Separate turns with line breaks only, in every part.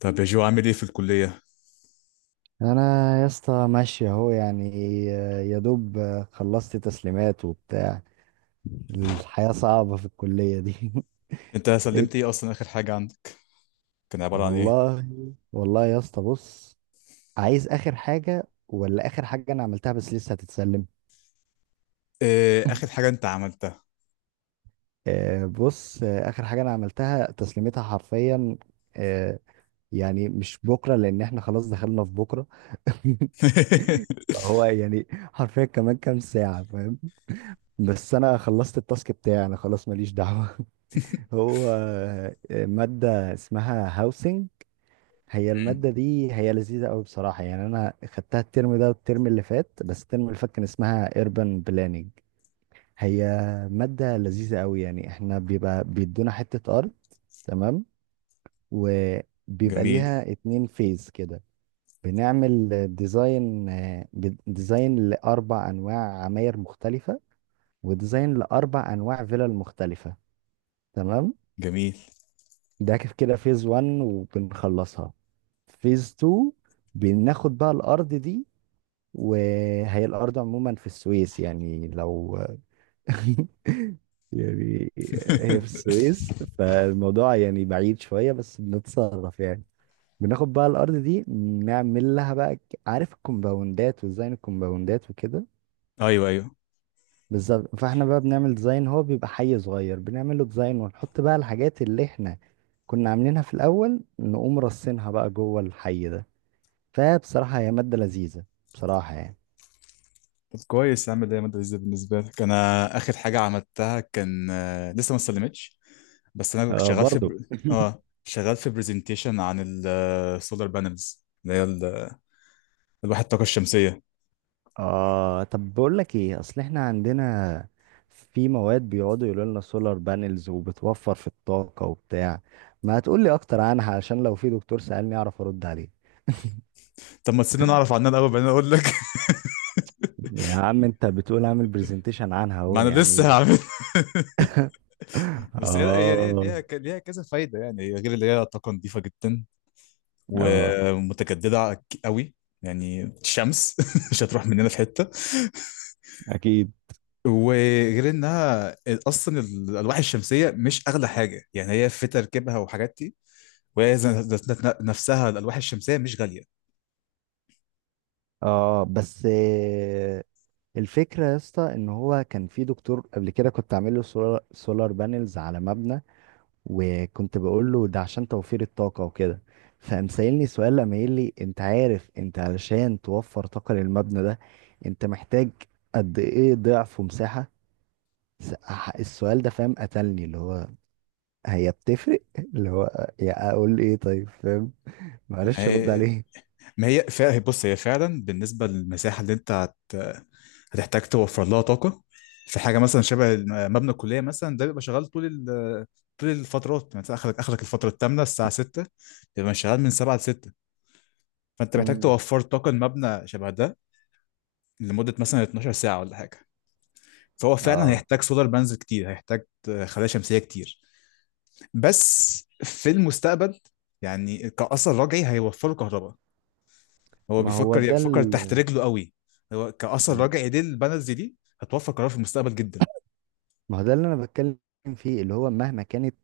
طب يا جو عامل ايه في الكلية؟
انا، يا اسطى، ماشي اهو يعني. يا دوب، خلصت تسليمات وبتاع. الحياة صعبة في الكلية دي.
انت
إيه؟
سلمت ايه اصلا اخر حاجة عندك؟ كان عبارة عن ايه؟
والله. والله يا اسطى بص، عايز اخر حاجة ولا اخر حاجة انا عملتها بس لسه هتتسلم.
اخر حاجة انت عملتها.
بص، اخر حاجة انا عملتها تسليمتها حرفيا، آه، يعني مش بكرة لان احنا خلاص دخلنا في بكرة. هو يعني حرفيا كمان كام ساعة، فاهم؟ بس انا خلصت التاسك بتاعي، انا خلاص ماليش دعوة. هو مادة اسمها هاوسنج. هي المادة دي هي لذيذة قوي بصراحة يعني، أنا خدتها الترم ده والترم اللي فات، بس الترم اللي فات كان اسمها urban planning. هي مادة لذيذة قوي يعني. احنا بيبقى بيدونا حتة أرض، تمام، وبيبقى
جميل.
ليها اتنين فيز كده. بنعمل ديزاين، ديزاين لأربع أنواع عماير مختلفة، وديزاين لأربع أنواع فيلل مختلفة، تمام.
جميل.
ده كده فيز 1 وبنخلصها. فيز 2 بناخد بقى الارض دي. وهي الارض عموما في السويس يعني، لو يعني هي في السويس، فالموضوع يعني بعيد شوية بس بنتصرف يعني. بناخد بقى الأرض دي، نعمل لها بقى، عارف الكومباوندات وديزاين الكومباوندات وكده.
ايوه.
بالظبط، فاحنا بقى بنعمل ديزاين. هو بيبقى حي صغير، بنعمل له ديزاين ونحط بقى الحاجات اللي احنا كنا عاملينها في الأول، نقوم رصينها بقى جوه الحي ده. فبصراحة هي مادة لذيذة بصراحة يعني.
طب كويس، عامل ايه يا مادة لذيذة بالنسبة لك؟ انا اخر حاجة عملتها كان، لسه ما استلمتش، بس انا كنت
آه
شغال في
برضو.
اه، شغال في برزنتيشن عن السولار بانلز اللي هي الواحد الطاقة الشمسية.
اه، طب بقول لك ايه، اصل احنا عندنا في مواد بيقعدوا يقولوا لنا سولار بانلز وبتوفر في الطاقة وبتاع. ما هتقول لي اكتر عنها عشان لو في دكتور سألني اعرف ارد عليه.
طب ما تسيبني انا اعرف عنها الاول بعدين اقول لك.
يا عم انت بتقول اعمل برزنتيشن عنها اهو
ما انا لسه
يعني.
هعمل. بس هي ليها
اه.
ليها ك- ليها كذا فايدة، يعني هي، غير اللي هي طاقة نظيفة جدا
اه.
ومتجددة قوي، يعني الشمس مش هتروح مننا في حتة.
اكيد.
وغير انها اصلا الالواح الشمسية مش اغلى حاجة، يعني هي في تركيبها وحاجات دي. وهي ذات نفسها الالواح الشمسية مش غالية.
اه بس، الفكرة يا اسطى ان هو كان في دكتور قبل كده، كنت عامل له سولار، سولار بانلز على مبنى، وكنت بقول له ده عشان توفير الطاقة وكده. فقام سألني سؤال، لما قال لي انت عارف انت علشان توفر طاقة للمبنى ده انت محتاج قد ايه ضعف ومساحة. السؤال ده، فاهم، قتلني. اللي هو هي بتفرق. اللي هو، يا اقول ايه طيب، فاهم،
ما
معرفش ارد
هي
عليه.
ما هي فا... بص، هي فعلا بالنسبة للمساحة اللي انت هتحتاج توفر لها طاقة، في حاجة مثلا شبه مبنى الكلية مثلا ده، بيبقى شغال طول طول الفترات، يعني مثلا اخرك الفترة الثامنة، الساعة 6 بيبقى شغال من 7 ل 6، فانت محتاج
مم.
توفر طاقة المبنى شبه ده لمدة مثلا 12 ساعة ولا حاجة. فهو فعلا
اه،
هيحتاج سولار بانز كتير، هيحتاج خلايا شمسية كتير. بس في المستقبل، يعني كأثر رجعي، هيوفروا كهرباء. هو
ما هو
بيفكر يعني،
ده
بيفكر تحت رجله قوي. هو كأثر
ما
رجعي، ليه البنالتي دي هتوفر قرار في المستقبل جدا.
ما هو ده اللي انا بتكلم فيه، اللي هو مهما كانت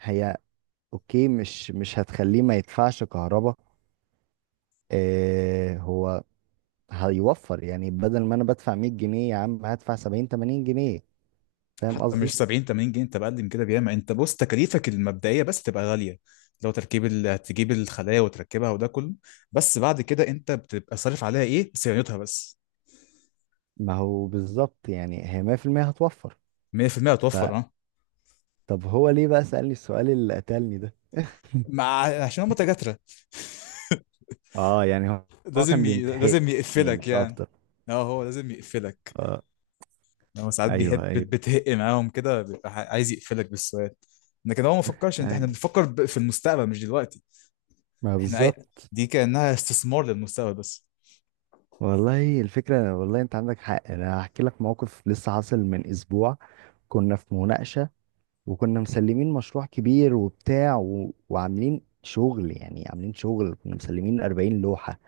هي، اوكي، مش هتخليه ما يدفعش كهرباء. آه، هو هيوفر يعني، بدل ما انا بدفع 100 جنيه يا عم هدفع 70 80 جنيه. فاهم
حتى مش
قصدي؟
70 80 جنيه، انت بقل من كده بياما. انت بص، تكاليفك المبدئيه بس تبقى غاليه، لو تركيب هتجيب الخلايا وتركبها وده كله، بس بعد كده انت بتبقى صارف عليها ايه، صيانتها بس.
ما هو بالظبط يعني، هي 100% هتوفر.
100%
فطب
هتوفر، اه.
هو ليه بقى سألني السؤال اللي قتلني ده؟
مع عشان هم تجاترة،
اه يعني هو، هو
لازم
كان بيمتحنني
لازم يقفلك
مش
يعني.
اكتر.
اه، هو لازم يقفلك.
اه.
هو ساعات بيحب
ايوه ايوه.
بتهق معاهم كده، بيبقى عايز يقفلك بالسؤال. لكن هو ما فكرش، انت احنا
أيوة.
بنفكر في المستقبل مش دلوقتي.
ما
احنا أي...
بالظبط.
دي كأنها استثمار للمستقبل بس.
والله الفكرة، والله انت عندك حق. انا هحكي لك موقف لسه حاصل من اسبوع. كنا في مناقشة، وكنا مسلمين مشروع كبير وبتاع، وعاملين شغل يعني، عاملين شغل، كنا مسلمين 40 لوحة.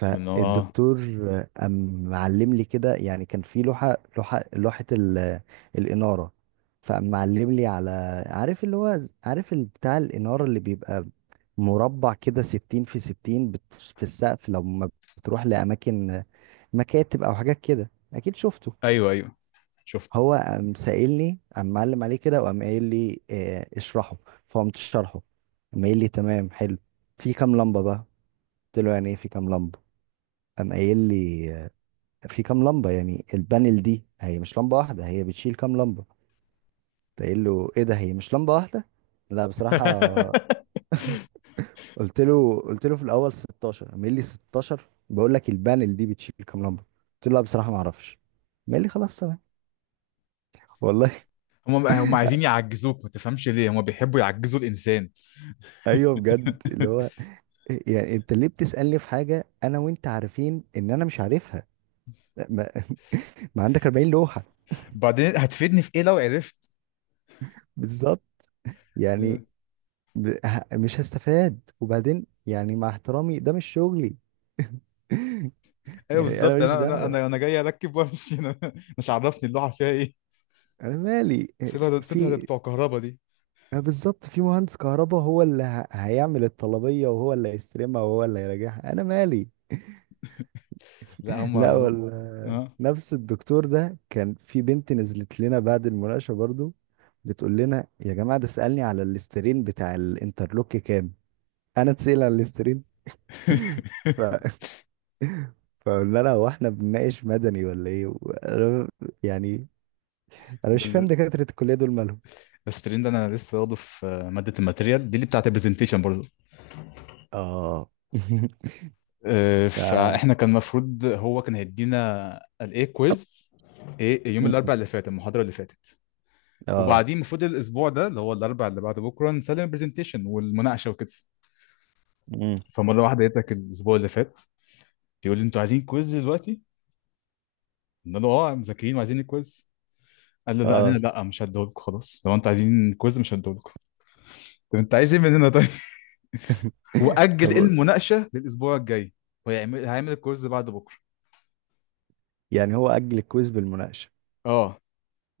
بسم الله، اه.
قام معلم لي كده، يعني كان في لوحة، لوحة الإنارة. فقام معلم لي على، عارف اللي هو، عارف بتاع الإنارة اللي بيبقى مربع كده، 60 في 60، في السقف لما بتروح لأماكن، مكاتب أو حاجات كده، أكيد شفته.
ايوه. شفت.
هو قام سائلني، قام معلم عليه كده وقام قايل لي، اشرحه. فقمت شرحه. قام قايل لي تمام، حلو، في كام لمبة بقى؟ قلت له يعني ايه في كام لمبة؟ قام قايل لي في كام لمبة، يعني البانل دي هي مش لمبة واحدة، هي بتشيل كام لمبة. قمت قايل له ايه ده، هي مش لمبة واحدة؟ لا بصراحة. قلت له في الأول 16. قام قايل لي 16؟ بقول لك البانل دي بتشيل كام لمبة. قلت له لا بصراحة ما اعرفش. قام قايل لي خلاص تمام. والله.
هم عايزين يعجزوك، ما تفهمش ليه هم بيحبوا يعجزوا الانسان.
ايوه بجد، اللي هو يعني انت ليه بتسألني في حاجة انا وانت عارفين ان انا مش عارفها؟ ما, ما عندك 40 لوحة.
بعدين هتفيدني في ايه لو عرفت؟
بالظبط يعني، مش هستفاد. وبعدين يعني، مع احترامي، ده مش شغلي.
ايوه
يعني انا
بالظبط،
ماليش
انا انا
دعوة.
انا انا جاي اركب وامشي. انا مش عرفني اللوحه فيها ايه،
انا مالي،
سيبها ده، سيبها ده
في،
بتوع كهربا دي.
اه بالظبط في مهندس كهرباء هو اللي هيعمل الطلبية، وهو اللي هيستلمها، وهو اللي هيراجعها. انا مالي.
لا هم.
لا، ولا
اه.
نفس الدكتور ده، كان في بنت نزلت لنا بعد المناقشة برضو بتقول لنا يا جماعة، ده سألني على الاسترين بتاع الانترلوك كام. انا اتسأل على الاسترين؟ ف... فقلنا لها هو احنا بنناقش مدني ولا ايه يعني انا
ده
مش فاهم
ال-
دكاترة الكلية دول مالهم.
الستريم ده انا لسه واخده في ماده الماتيريال دي اللي بتاعت البرزنتيشن برضه.
اه. اه.
فاحنا كان المفروض هو كان هيدينا الايه، كويز، ايه، يوم
مم.
الاربع اللي فات، المحاضره اللي فاتت.
اه.
وبعدين المفروض الاسبوع ده اللي هو الاربع اللي بعد بكره نسلم البرزنتيشن والمناقشه وكده.
مم.
فمره واحده لقيتك الاسبوع اللي فات بيقول لي انتوا عايزين كويز دلوقتي؟ قلنا له اه، مذاكرين وعايزين الكويز. قال لي لا، انا
اه.
لا مش هديهولكم خلاص، لو انتوا عايزين كويز مش هديهولكم. طب انت عايز ايه مننا طيب؟ واجل
طب،
المناقشه للاسبوع الجاي، وهيعمل الكورس بعد بكره.
يعني هو أجل الكويز بالمناقشة؟
اه.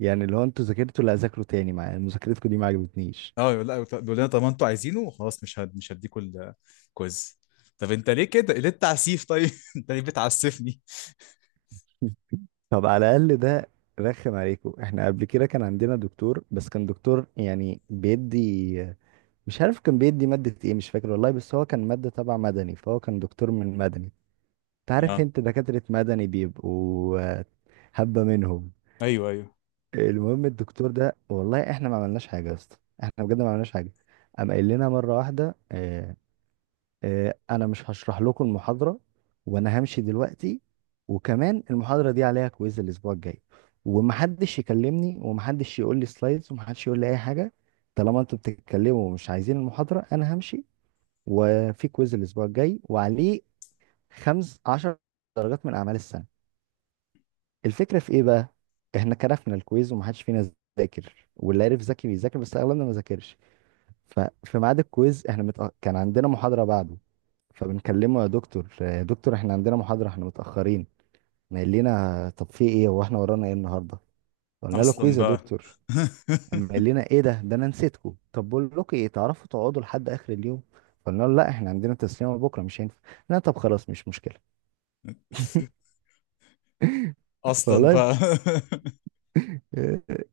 يعني لو انتوا ذاكرتوا لا، ذاكروا تاني مع مذاكرتكم دي ما عجبتنيش.
اه، يقول لا، بيقول لنا طب انتوا عايزينه خلاص، مش هديكوا الكويز. طب انت ليه كده، ليه التعسيف طيب؟ انت ليه بتعسفني؟
طب على الاقل ده رخم عليكم. احنا قبل كده كان عندنا دكتور، بس كان دكتور يعني بيدي، مش عارف كان بيدي مادة ايه مش فاكر والله، بس هو كان مادة تبع مدني، فهو كان دكتور من مدني. انت عارف
اه.
انت دكاترة مدني بيبقوا هبة منهم.
ايوه.
المهم الدكتور ده، والله احنا ما عملناش حاجة يا اسطى، احنا بجد ما عملناش حاجة. قام قايل لنا مرة واحدة انا مش هشرح لكم المحاضره، وانا همشي دلوقتي، وكمان المحاضره دي عليها كويز الاسبوع الجاي، ومحدش يكلمني، ومحدش يقول لي سلايدز، ومحدش يقول لي اي حاجه، طالما انتوا بتتكلموا ومش عايزين المحاضره انا همشي، وفي كويز الاسبوع الجاي وعليه 15 درجات من اعمال السنه. الفكره في ايه بقى، احنا كرفنا الكويز ومحدش فينا ذاكر، واللي عرف ذكي بيذاكر بس اغلبنا ما ذاكرش. ففي ميعاد الكويز احنا كان عندنا محاضرة بعده. فبنكلمه يا دكتور، يا دكتور احنا عندنا محاضرة احنا متأخرين. ما قال لنا طب في ايه، هو احنا ورانا ايه النهاردة؟ قلنا له
اصلا
كويز يا
بقى
دكتور. اما قال لنا ايه ده، ده انا نسيتكم، طب بقول لكم ايه، تعرفوا تقعدوا لحد اخر اليوم؟ قلنا له لا احنا عندنا تسليمة بكرة، مش هينفع. لا طب خلاص مش مشكلة.
اصلا
والله
بقى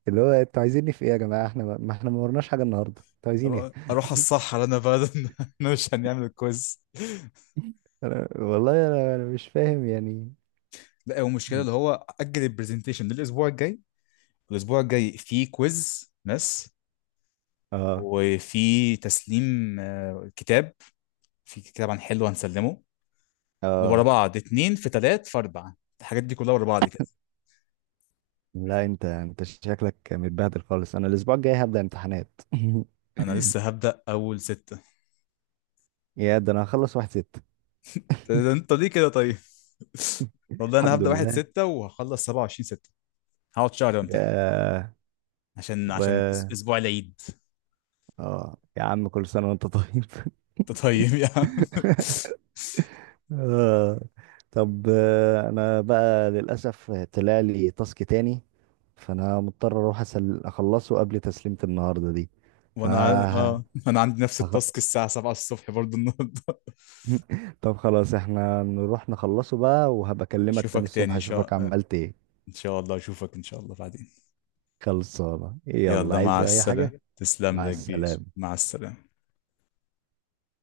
اللي هو انتوا عايزيني في ايه يا جماعة، احنا ما ورناش حاجة النهاردة، انتوا عايزين ايه؟
اروح الصحراء انا بقى. انا مش هنعمل الكويز.
والله انا، أنا مش فاهم يعني.
لا، هو المشكله اللي هو اجل البرزنتيشن للاسبوع الجاي، الاسبوع الجاي فيه كويز ماس،
اه.
وفي تسليم، كتاب، في كتاب عن حلو هنسلمه. ورا
اه.
بعض، اتنين في تلات في أربعة، الحاجات دي كلها ورا بعض كده.
لا انت، انت شكلك متبهدل خالص. انا الاسبوع الجاي هبدأ امتحانات.
أنا لسه هبدأ 1/6.
يا ده انا هخلص واحد ست.
ده أنت ليه كده طيب؟ والله أنا
الحمد
هبدأ واحد
لله.
ستة وهخلص 27/6. هقعد شهر وامتحن،
يا،
عشان
و
عشان أس- أسبوع العيد.
اه يا عم، كل سنة وانت طيب.
أنت طيب يا عم.
آه. طب، انا بقى للاسف طلع لي تاسك تاني، فانا مضطر اروح اخلصه قبل تسليمة النهاردة دي. ف
وأنا عن... آه أنا عندي نفس
هخ-
التاسك الساعة 7 الصبح برضو النهاردة.
طب خلاص احنا نروح نخلصه بقى، وهبكلمك تاني
أشوفك تاني
الصبح
إن شاء
اشوفك
آه،
عملت ايه.
إن شاء الله أشوفك إن شاء الله بعدين.
خلصانة، يلا
يلا، مع
عايز
مش عايز
أي
السلامة
حاجة؟
حاجة، تسلم لي
مع
يا مع كبير.
السلامة.
مع السلامة.